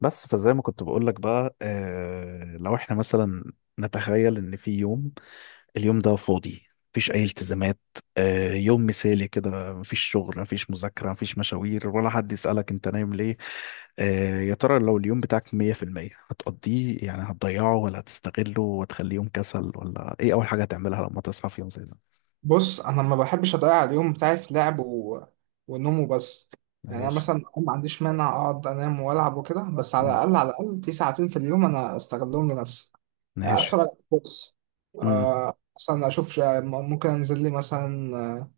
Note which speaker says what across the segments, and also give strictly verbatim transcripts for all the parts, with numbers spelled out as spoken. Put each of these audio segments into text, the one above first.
Speaker 1: بس فزي ما كنت بقول لك بقى آه لو احنا مثلا نتخيل ان في يوم، اليوم ده فاضي، مفيش اي التزامات. آه يوم مثالي كده، مفيش شغل، مفيش مذاكرة، مفيش مشاوير، ولا حد يسألك انت نايم ليه؟ آه يا ترى لو اليوم بتاعك مية في المية هتقضيه، يعني هتضيعه ولا هتستغله وتخليه يوم كسل، ولا ايه اول حاجة هتعملها لما تصحى في يوم زي ده؟
Speaker 2: بص، انا ما بحبش اضيع اليوم بتاعي في لعب و... ونوم وبس. يعني انا
Speaker 1: ماشي.
Speaker 2: مثلا ما عنديش مانع اقعد انام والعب وكده، بس على
Speaker 1: مم.
Speaker 2: الاقل على الاقل في ساعتين في اليوم انا استغلهم لنفسي.
Speaker 1: ماشي.
Speaker 2: اتفرج على كورس،
Speaker 1: امم.
Speaker 2: آه، مثلا اشوف ش- ممكن انزل لي مثلا، آه،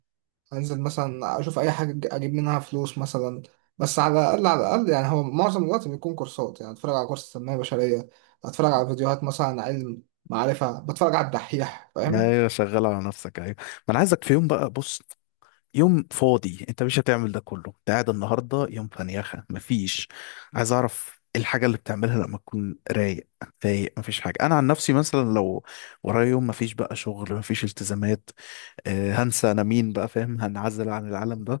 Speaker 2: انزل مثلا اشوف اي حاجه أج- اجيب منها فلوس مثلا. بس على الاقل على الاقل يعني هو معظم الوقت بيكون كورسات، يعني اتفرج على كورس تنميه بشريه، اتفرج على فيديوهات مثلا عن علم معرفه، بتفرج على الدحيح، فاهم؟
Speaker 1: ايوه، شغال على نفسك. ايوه، ما انا عايزك في يوم بقى، بص، يوم فاضي انت مش هتعمل ده كله، انت قاعد النهارده يوم فنيخه مفيش. عايز اعرف ايه الحاجه اللي بتعملها لما تكون رايق فايق مفيش حاجه. انا عن نفسي مثلا لو ورايا يوم مفيش بقى شغل، مفيش التزامات، آه هنسى انا مين بقى، فاهم، هنعزل عن العالم ده.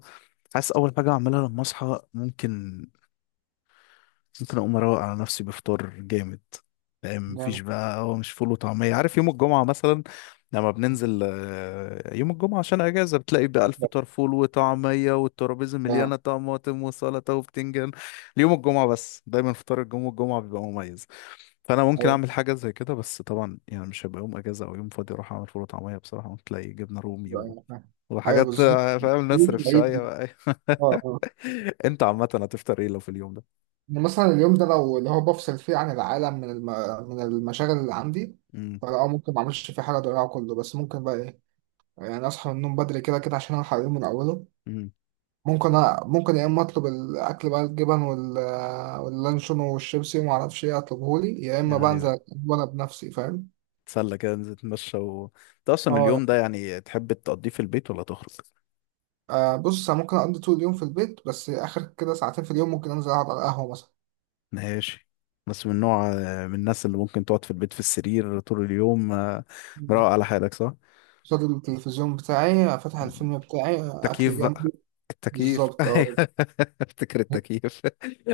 Speaker 1: حاسس اول حاجه اعملها لما اصحى ممكن، ممكن اقوم اروق على نفسي بفطار جامد، فاهم، مفيش
Speaker 2: جامد.
Speaker 1: بقى هو مش فول وطعميه. عارف يوم الجمعه مثلا لما بننزل، آه، يوم الجمعه عشان اجازه، بتلاقي بقى الفطار فول وطعميه، والترابيزه
Speaker 2: جامد.
Speaker 1: مليانه طماطم وسلطه وبتنجان ليوم الجمعه بس. دايما فطار الجمعه، الجمعه بيبقى مميز، فانا ممكن اعمل حاجه زي كده. بس طبعا يعني مش هيبقى يوم اجازه او يوم فاضي اروح اعمل فول وطعميه، بصراحه ممكن تلاقي جبنه رومي
Speaker 2: ايوه،
Speaker 1: و...
Speaker 2: أيوة، فاهم. أيوة
Speaker 1: وحاجات،
Speaker 2: بالظبط،
Speaker 1: آه، فاهم،
Speaker 2: مش
Speaker 1: نصرف شويه
Speaker 2: بعيد.
Speaker 1: بقى.
Speaker 2: اه، اه.
Speaker 1: انت عامه هتفطر ايه لو في اليوم ده؟
Speaker 2: يعني مثلا اليوم ده لو اللي هو بفصل فيه عن العالم من الم... من المشاغل اللي عندي،
Speaker 1: امم.
Speaker 2: فلا، آه، ممكن ما اعملش فيه حاجه اضيعه كله، بس ممكن بقى ايه؟ يعني اصحى من النوم بدري كده كده عشان الحق اليوم من اوله. ممكن أ... ممكن يا اما اطلب الاكل بقى الجبن وال... واللانشون والشيبسي وما اعرفش ايه، اطلبه لي، يا اما بقى
Speaker 1: ايوه.
Speaker 2: انزل وانا بنفسي، فاهم؟
Speaker 1: تسلى كده، ننزل نتمشى و... انت اصلا
Speaker 2: اه،
Speaker 1: اليوم ده يعني تحب تقضيه في البيت ولا تخرج؟
Speaker 2: آه، بص، أنا ممكن اقضي طول اليوم في البيت، بس اخر كده ساعتين في اليوم ممكن انزل اقعد على القهوه.
Speaker 1: ماشي. بس من نوع، من الناس اللي ممكن تقعد في البيت في السرير طول اليوم، آه، مروق
Speaker 2: مثلا
Speaker 1: على حالك صح؟
Speaker 2: قصاد التلفزيون بتاعي، فاتح الفيلم بتاعي، أكل
Speaker 1: تكييف بقى،
Speaker 2: جنبي.
Speaker 1: التكييف
Speaker 2: بالظبط، أه.
Speaker 1: أيوة. افتكر التكييف.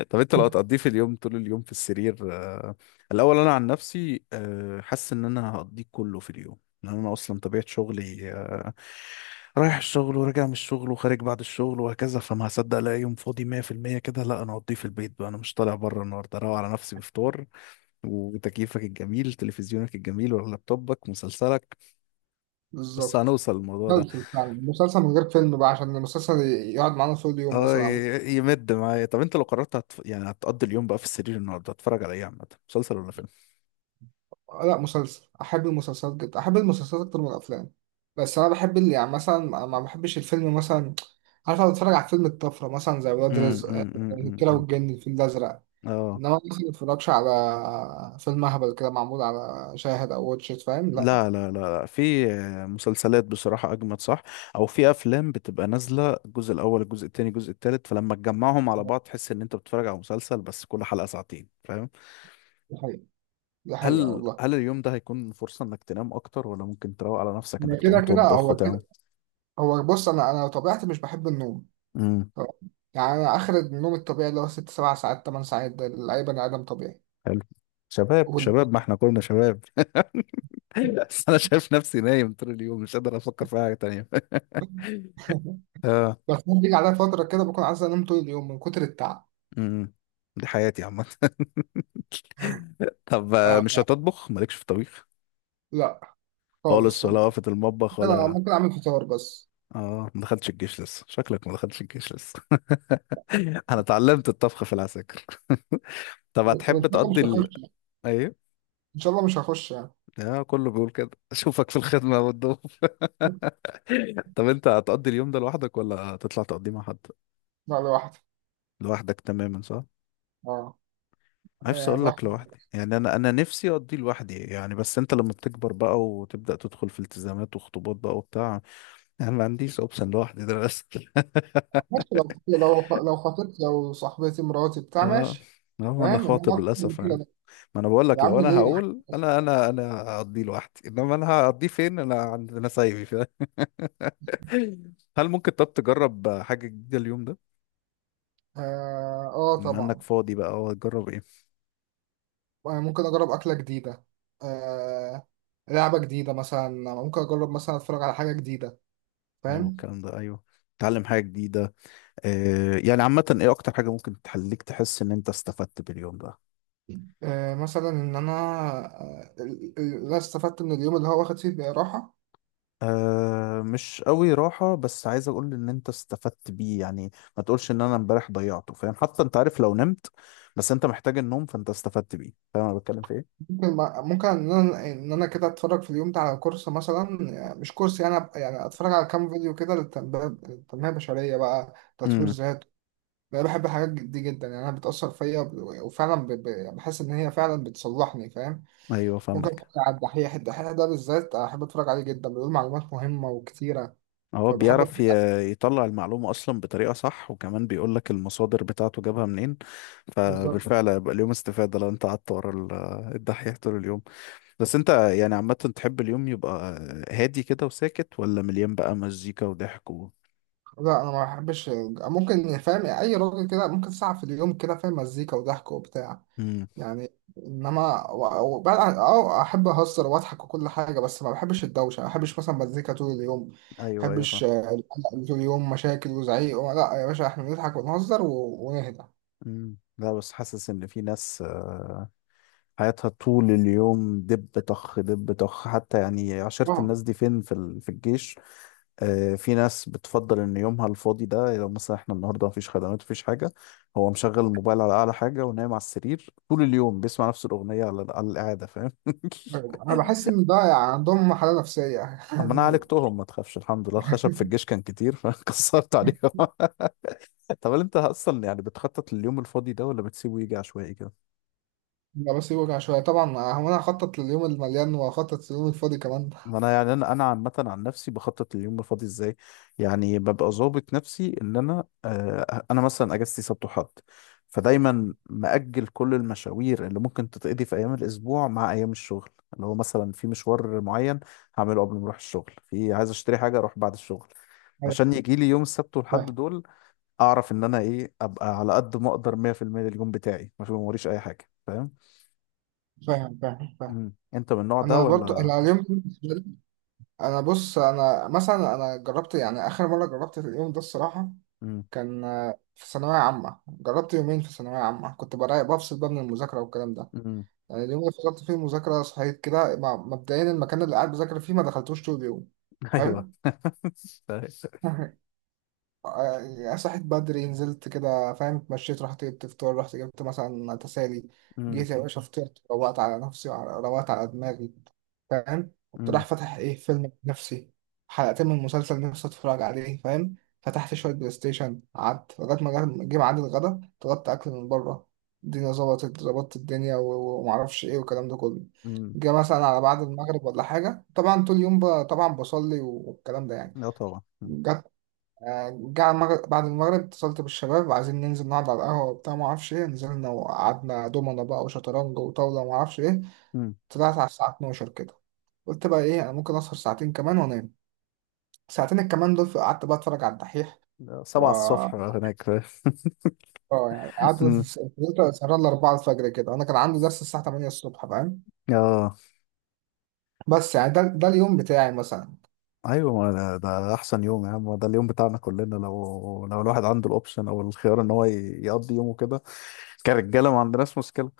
Speaker 1: طب انت لو هتقضيه في اليوم، طول اليوم في السرير، آه، الاول انا عن نفسي، آه، حاسس ان انا هقضيه كله في اليوم، لان انا اصلا طبيعه شغلي، آه، رايح الشغل وراجع من الشغل وخارج بعد الشغل وهكذا، فما هصدق الاقي يوم فاضي مية في المية كده. لا، انا هقضيه في البيت بقى، انا مش طالع بره النهارده، اروق على نفسي بفطار وتكييفك الجميل، تلفزيونك الجميل، ولا لابتوبك مسلسلك. بس
Speaker 2: بالظبط.
Speaker 1: هنوصل للموضوع ده.
Speaker 2: مسلسل، فعلا مسلسل من غير فيلم بقى عشان المسلسل يقعد معانا طول اليوم
Speaker 1: اه،
Speaker 2: مثلا، أو
Speaker 1: ي- يمد معايا. طب انت لو قررت هتف... يعني هتقضي اليوم بقى في السرير النهارده، هتتفرج على ايه عامه، مسلسل ولا فيلم؟
Speaker 2: لا، مسلسل. أحب المسلسلات جدا، أحب المسلسلات أكتر من الأفلام. بس أنا بحب اللي، يعني مثلا ما ما بحبش الفيلم مثلا، عارف؟ أنا بتفرج على فيلم الطفرة مثلا زي ولاد
Speaker 1: امم.
Speaker 2: رزق، آه،
Speaker 1: امم. امم. أمم،
Speaker 2: الكيرة
Speaker 1: أمم.
Speaker 2: والجن، الفيل الأزرق.
Speaker 1: اه.
Speaker 2: إنما مثلا ما بتفرجش على فيلم أهبل كده معمول على شاهد أو واتشت، فاهم؟ لا.
Speaker 1: لا لا لا لا، في مسلسلات بصراحة أجمد، صح، أو في أفلام بتبقى نازلة الجزء الأول، الجزء التاني، الجزء التالت، فلما تجمعهم على بعض تحس إن أنت بتتفرج على مسلسل بس كل حلقة ساعتين، فاهم.
Speaker 2: دي حقيقة، دي حقيقة
Speaker 1: هل
Speaker 2: والله.
Speaker 1: هل اليوم ده هيكون فرصة إنك تنام أكتر، ولا ممكن تروق على نفسك
Speaker 2: هي
Speaker 1: إنك تقوم
Speaker 2: كده كده،
Speaker 1: تطبخ
Speaker 2: هو
Speaker 1: وتعمل؟
Speaker 2: كده. هو بص، انا انا طبيعتي مش بحب النوم،
Speaker 1: امم.
Speaker 2: طبعاً. يعني انا اخر النوم الطبيعي اللي هو ست سبع ساعات، ثمان ساعات، ده لاي بني ادم طبيعي.
Speaker 1: حلو. شباب
Speaker 2: وال-
Speaker 1: شباب، ما إحنا كلنا شباب. ايوه، بس انا شايف نفسي نايم طول اليوم، مش قادر افكر في حاجه تانية. اه.
Speaker 2: بس ممكن بيجي عليا فتره كده بكون عايز انام طول اليوم من كتر التعب.
Speaker 1: امم. دي حياتي عامه. طب، آه،
Speaker 2: آه،
Speaker 1: مش
Speaker 2: لا.
Speaker 1: هتطبخ، مالكش في الطبيخ
Speaker 2: لا خالص
Speaker 1: خالص، ولا
Speaker 2: والله،
Speaker 1: وقفة المطبخ
Speaker 2: انا
Speaker 1: ولا؟
Speaker 2: ممكن اعمل فطار بس.
Speaker 1: اه، ما دخلتش الجيش لسه، شكلك ما دخلتش الجيش لسه. انا اتعلمت الطبخ في العساكر. طب
Speaker 2: وان
Speaker 1: هتحب
Speaker 2: شاء الله مش
Speaker 1: تقضي ال...
Speaker 2: هخش،
Speaker 1: ايه.
Speaker 2: ان شاء الله مش هخش يعني.
Speaker 1: اه، كله بيقول كده، اشوفك في الخدمه والضيوف. طب انت هتقضي اليوم ده لوحدك، ولا هتطلع تقضيه مع حد؟
Speaker 2: لا، لوحدي.
Speaker 1: لوحدك تماما صح؟
Speaker 2: اه،
Speaker 1: نفسي
Speaker 2: آه،
Speaker 1: اقول لك
Speaker 2: لوحدي.
Speaker 1: لوحدي، يعني انا انا نفسي اقضي لوحدي يعني، بس انت لما بتكبر بقى وتبدا تدخل في التزامات وخطوبات بقى وبتاع، يعني ما عنديش اوبشن لوحدي ده للاسف.
Speaker 2: ماشي، لو لو لو خطيبتي، لو صاحبتي، مراتي، بتاع،
Speaker 1: اه.
Speaker 2: ماشي.
Speaker 1: هو انا
Speaker 2: فاهم ان انا
Speaker 1: خاطب
Speaker 2: اكتر من
Speaker 1: للاسف
Speaker 2: كده؟
Speaker 1: يعني.
Speaker 2: لا.
Speaker 1: ما انا بقول
Speaker 2: يا
Speaker 1: لك، لو
Speaker 2: عم
Speaker 1: انا
Speaker 2: ليه يعني؟
Speaker 1: هقول انا انا انا هقضيه لوحدي، انما انا هقضيه فين، انا عند انا سايبي، فاهم؟ هل ممكن، طب تجرب حاجه جديده اليوم ده،
Speaker 2: اه، آه،
Speaker 1: بما انك
Speaker 2: طبعا.
Speaker 1: فاضي بقى، اه، تجرب ايه؟
Speaker 2: ممكن أجرب أكلة جديدة، آه، لعبة جديدة مثلا، ممكن أجرب مثلا أتفرج على حاجة جديدة،
Speaker 1: حلو
Speaker 2: فاهم؟
Speaker 1: الكلام ده، ايوه، تتعلم حاجه جديده. آه، يعني عامة ايه اكتر حاجة ممكن تخليك تحس ان انت استفدت باليوم ده؟
Speaker 2: آه مثلا إن أنا، آه، ال- ال- لا استفدت من اليوم اللي هو واخد فيه راحة.
Speaker 1: أه مش قوي راحة، بس عايز اقول ان انت استفدت بيه يعني، ما تقولش ان انا امبارح ضيعته، فاهم، حتى انت عارف لو نمت بس انت محتاج النوم فانت استفدت بيه، فاهم انا بتكلم في ايه؟
Speaker 2: ممكن، ممكن إن أنا، إن أنا كده أتفرج في اليوم ده على كورس مثلا، يعني مش كورس، يعني أبقى- يعني أتفرج على كام فيديو كده للتنمية، التنمية البشرية بقى، تطوير
Speaker 1: امم.
Speaker 2: ذات. أنا بحب الحاجات دي جدا، يعني أنا بتأثر فيا وب- وفعلا ب- ب- يعني بحس إن هي فعلا بتصلحني، فاهم؟
Speaker 1: ايوه
Speaker 2: ممكن اتفرج
Speaker 1: فاهمك.
Speaker 2: على الدحيح، الدحيح ده بالذات احب اتفرج عليه جدا، بيقول معلومات مهمه وكتيره،
Speaker 1: هو
Speaker 2: فبحب
Speaker 1: بيعرف
Speaker 2: اتفرج عليه.
Speaker 1: ي- يطلع المعلومة اصلا بطريقة صح، وكمان بيقول لك المصادر بتاعته جابها منين،
Speaker 2: بالظبط.
Speaker 1: فبالفعل هيبقى اليوم استفادة لو انت قعدت ورا ال- الدحيح طول اليوم. بس انت يعني عامة تحب اليوم يبقى هادي كده وساكت، ولا مليان بقى مزيكا وضحك و...؟
Speaker 2: لا انا ما بحبش. ممكن، فاهم، اي راجل كده، ممكن ساعه في اليوم كده، فاهم، مزيكا وضحك وبتاع،
Speaker 1: مم.
Speaker 2: يعني. انما و- وبعد عن- اه، احب اهزر واضحك وكل حاجه، بس ما بحبش الدوشه، ما بحبش مثلا مزيكا طول اليوم، ما
Speaker 1: ايوه ايوه فاهم.
Speaker 2: بحبش، آه، القلق اللي طول اليوم، مشاكل وزعيق. لا يا باشا، احنا نضحك ونهزر و- ونهدى.
Speaker 1: مم. لا، بس حاسس ان في ناس، آه، حياتها طول اليوم دب طخ دب طخ، حتى يعني عشرة،
Speaker 2: اه.
Speaker 1: الناس دي فين، في ال- في الجيش آه، في ناس بتفضل ان يومها الفاضي ده، لو مثلا احنا النهارده مفيش خدمات، مفيش حاجه، هو مشغل الموبايل على اعلى حاجه، ونايم على السرير طول اليوم بيسمع نفس الاغنيه على على القعده، فاهم.
Speaker 2: انا بحس ان ده يعني عندهم حاله نفسيه.
Speaker 1: اما انا عالجتهم، ما تخافش، الحمد لله الخشب في الجيش كان كتير، فكسرت عليهم. طب هل انت اصلا يعني بتخطط لليوم الفاضي ده، ولا بتسيبه يجي عشوائي كده؟
Speaker 2: لا، بس يوجع شوية طبعا. آه، هو أنا هخطط لليوم المليان وهخطط لليوم الفاضي كمان.
Speaker 1: ما انا يعني، انا انا عامه عن نفسي بخطط لليوم الفاضي ازاي. يعني ببقى ظابط نفسي ان انا آه انا مثلا اجازتي سبت وحد، فدايما مأجل كل المشاوير اللي ممكن تتقضي في ايام الاسبوع مع ايام الشغل، اللي هو مثلا في مشوار معين هعمله قبل ما اروح الشغل، في عايز اشتري حاجه اروح بعد الشغل،
Speaker 2: أيوة،
Speaker 1: عشان يجي لي يوم السبت والحد
Speaker 2: فاهم
Speaker 1: دول اعرف ان انا ايه، ابقى على قد ما اقدر مية في المية للجون بتاعي، ما في موريش اي حاجه، فاهم.
Speaker 2: فاهم فاهم فاهم.
Speaker 1: مم. انت من النوع ده
Speaker 2: أنا برضو
Speaker 1: ولا؟
Speaker 2: أنا اليوم كله بالنسبة لي- أنا بص، أنا مثلا أنا جربت، يعني آخر مرة جربت اليوم ده الصراحة
Speaker 1: مم.
Speaker 2: كان، آه، في ثانوية عامة. جربت يومين في ثانوية عامة كنت برايق، بفصل بقى من المذاكرة والكلام ده.
Speaker 1: مم.
Speaker 2: يعني اليوم اللي فصلت فيه المذاكرة صحيت كده ما- مبدئيا المكان اللي قاعد بذاكر فيه ما دخلتوش طول اليوم.
Speaker 1: ايوه.
Speaker 2: حلو. آه، صحيت بدري، نزلت كده، فاهم، اتمشيت، رحت جبت فطار، رحت جبت مثلا تسالي،
Speaker 1: مم.
Speaker 2: جيت يا باشا فطرت، روقت على نفسي وعلى- روقت على دماغي، فاهم؟ كنت
Speaker 1: مم.
Speaker 2: رايح فاتح ايه فيلم بنفسي، حلقتين من مسلسل نفسي اتفرج عليه، فاهم؟ فتحت شوية بلاي ستيشن، قعدت لغاية ما جه جه ميعاد الغدا، طلبت أكل من بره، الدنيا ظبطت، ظبطت الدنيا، و- و- ومعرفش ايه والكلام ده كله.
Speaker 1: مم.
Speaker 2: جه مثلا على بعد المغرب ولا حاجة، طبعا طول اليوم ب- طبعا بصلي والكلام ده يعني.
Speaker 1: اه طبعا. مم.
Speaker 2: آه، جه على المغرب، بعد المغرب اتصلت بالشباب عايزين ننزل نقعد على القهوة وبتاع ما اعرفش ايه. نزلنا وقعدنا، دومنا بقى وشطرنج وطاولة ما اعرفش ايه.
Speaker 1: مم.
Speaker 2: طلعت على الساعة اثنا عشر كده، قلت بقى ايه، انا ممكن اسهر ساعتين كمان وانام. ساعتين الكمان دول قعدت بقى اتفرج على الدحيح
Speaker 1: ده
Speaker 2: و،
Speaker 1: سبعة الصبح هناك، فاهم.
Speaker 2: اه، يعني قعدت
Speaker 1: مم.
Speaker 2: في الكمبيوتر سهران ل اربعة الفجر كده، انا كان عندي درس الساعة تمانية الصبح، فاهم؟
Speaker 1: اه،
Speaker 2: بس يعني ده, ده اليوم بتاعي مثلا.
Speaker 1: ايوه، ما ده, ده احسن يوم يا عم، ده اليوم بتاعنا كلنا، لو لو الواحد عنده الاوبشن او الخيار ان هو ي- يقضي يومه كده كرجاله، ما عندناش مشكله.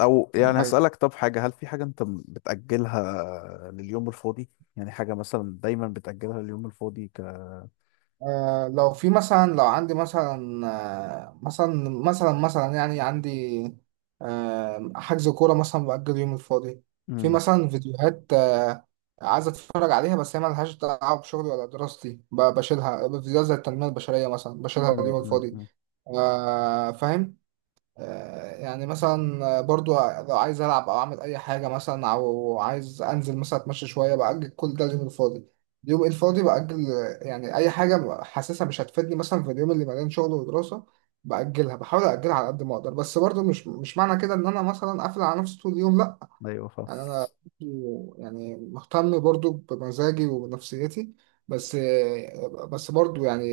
Speaker 1: او يعني هسألك، طب حاجة، هل في حاجة انت م- بتأجلها لليوم الفاضي؟ يعني حاجة مثلا دايما بتأجلها لليوم الفاضي، ك...
Speaker 2: آه لو في مثلا، لو عندي مثلا، آه، مثلا، مثلا، مثلا، يعني عندي، آه، حجز كورة مثلا بأجل يوم الفاضي. في
Speaker 1: امم.
Speaker 2: مثلا فيديوهات، آه، عايز أتفرج عليها بس هي ملهاش دعوة بشغلي ولا دراستي، ب- بشيلها، فيديوهات زي التنمية البشرية مثلا بشيلها
Speaker 1: امم.
Speaker 2: اليوم
Speaker 1: امم.
Speaker 2: الفاضي.
Speaker 1: أمم.
Speaker 2: آه فاهم. آه، يعني مثلا برضو لو عايز ألعب أو أعمل أي حاجة مثلا، أو عايز أنزل مثلا أتمشى شوية، بأجل كل ده اليوم الفاضي، اليوم الفاضي بأجل. يعني أي حاجة حاسسها مش هتفيدني مثلا في اليوم اللي مليان شغل ودراسة بأجلها، بحاول أأجلها على قد ما أقدر. بس برضو مش مش معنى كده إن أنا مثلا قافل على نفسي طول اليوم، لأ.
Speaker 1: ايوه فاهم.
Speaker 2: يعني انا، يعني مهتم برضو بمزاجي وبنفسيتي. بس، بس برضو يعني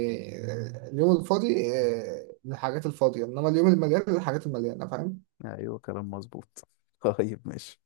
Speaker 2: اليوم الفاضي، آه، للحاجات الفاضية، انما اليوم المليان للحاجات المليانة، فاهم؟
Speaker 1: ايوه كلام مظبوط. طيب، ماشي.